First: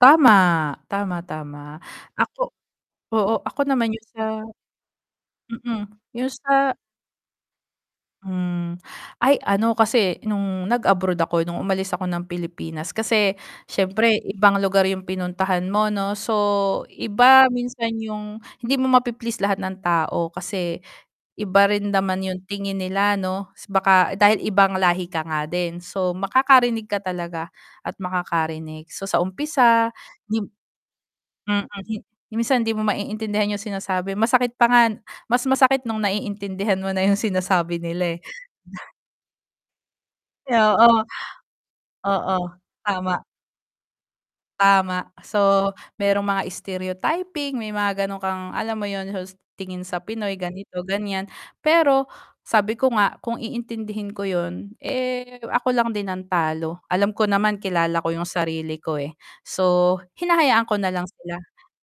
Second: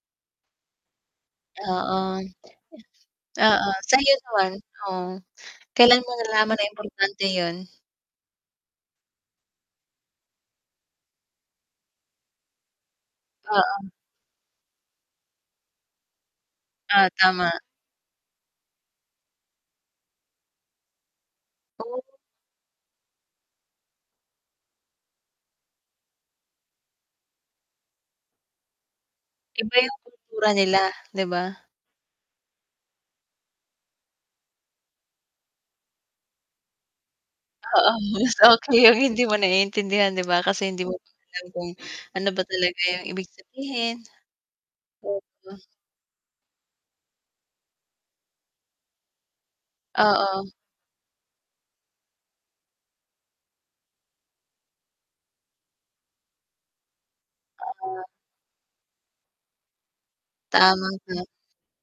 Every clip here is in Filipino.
Tama, tama, tama. Oo. Ako oo ako Oo, naman yung sa'yo sa naman oh mm, kailan mo yung nalaman na sa importante 'yun? Hmm. Ay, ano kasi nung nag-abroad ako, nung umalis ako ng Pilipinas kasi Oo. syempre ibang lugar yung pinuntahan mo 'no, so Ah, iba tama. minsan yung hindi mo mapi-please lahat ng tao kasi iba rin Oh. naman yung tingin nila 'no. Baka dahil ibang lahi ka nga din so makakarinig ka talaga at makakarinig so sa Iba umpisa yung kultura nila 'di ba? Mm, minsan hindi mo maiintindihan yung sinasabi masakit pa nga mas masakit nung naiintindihan mo na yung Oo, sinasabi nila eh. okay yung hindi mo naiintindihan 'di ba, kasi hindi mo Oo. alam kung ano Oo, ba talaga yung tama. ibig sabihin. Tama. Mm. So merong mga stereotyping may mga gano'n kang, alam mo yun hust tingin sa Pinoy Oo. ganito, ganyan. Pero sabi ko nga kung iintindihin ko yun eh, ako lang din ang talo. Alam ko naman kilala [unintelligible] ko yung sarili ko eh, so hinahayaan ko Tama na lang ka. sila.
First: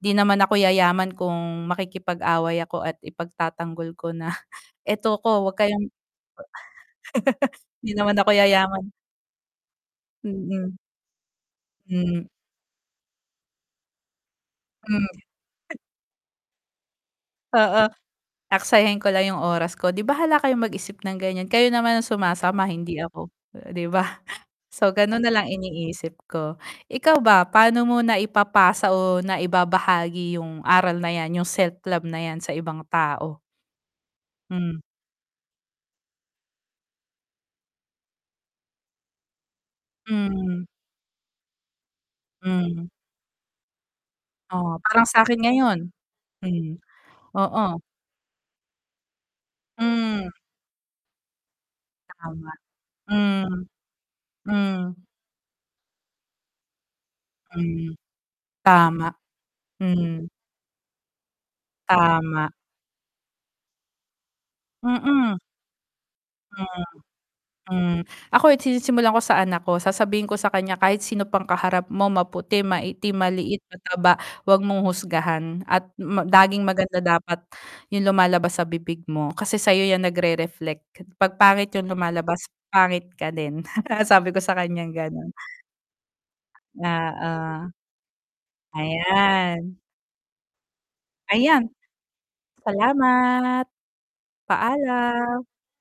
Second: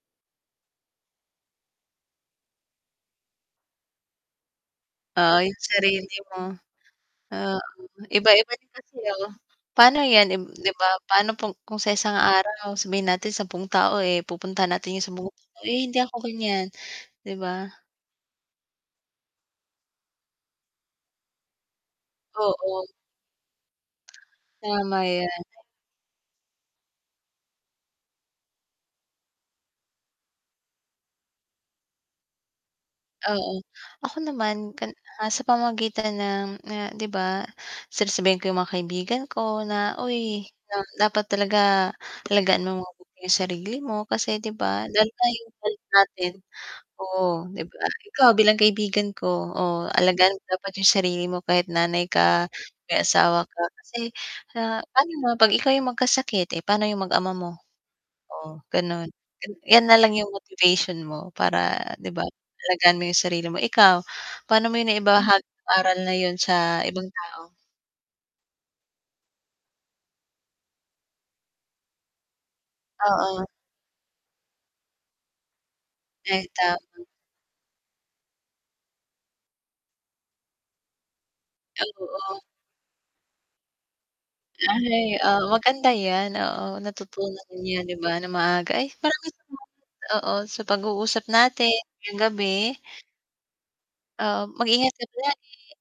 'Di naman ako yayaman kung makikipag-away ako at ipagtatanggol ko na eto Oo, 'ko wag yung kayong sarili mo. Ah, 'Di naman ako iba-iba din yayaman. kasi oh pa'no yan im 'di Mm. ba pa'no kung sa isang Hmm araw, sabihin natin 10 tao eh, pupuntahan natin yung sa Hm. mu [unintelligible] eh, hindi ako ganyan, 'di ba? Oo. Aksayahin ko lang yung oras ko 'di bahala kayong mag-isip ng ganyan, kayo naman ang sumasama Oo. hindi ako, 'di ba. So Tama ganun 'yan. nalang iniisip ko, ikaw ba pa'no mo na ipapasa o naibabahagi yung aral na 'yan, yung self-love na 'yan sa ibang tao? Oo. Ako naman Hmm. kan ah, sa pamamagitan ng na 'di ba sasabihin ko yung mga kaibigan ko na, uy Hmm. dapat talaga alagaan mo Mhm. mabuti yung sarili mo kasi 'di Oo, ba. parang Lalo na sakin yung ngayon, [unintelligible] natin, mhm. oo, 'di Oo. ba. Ikaw bilang kaibigan ko, oh, Hmm. alagaan mo dapat yung sarili mo kahit nanay ka, Tama, may asawa ka, hmm, kasi, ah, hmm. pa'no naman 'pag ikaw yung magkasakit, eh, pa'no yung mag-ama mo? Hmm, Oh ganun, tama. 'yan nalang Hmm. yung motivation mo para 'di ba Tama. alagaan mo yung sarili mo. Ikaw pa'no mo yung naibaha Mm. aral na yun sa Hmm. ibang tao? Hmm. Ako eh, sinisimulan ko sa anak ko, sasabihin ko sa kanya kahit sino pang kaharap mo maputi, maitim, Oo. maliit, mataba, 'wag mong husgahan at ma Ay, laging maganda tama. dapat yung lumalabas sa bibig mo. Kasi sayo 'yan nagre-reflect. 'Pag pangit yung Ay, oo. lumalabas, pangit ka din sabi ko sa kanyang Ay, ganon. ah, maganda 'yan, oo. Natutunan Oo. 'yan 'di ba na maaga ay marami [unintelligible] Ayan. oo, sa pag-uusap Ayan, natin ngayong gabi. salamat. Oo, mag-ingat ka Paalam. palagi.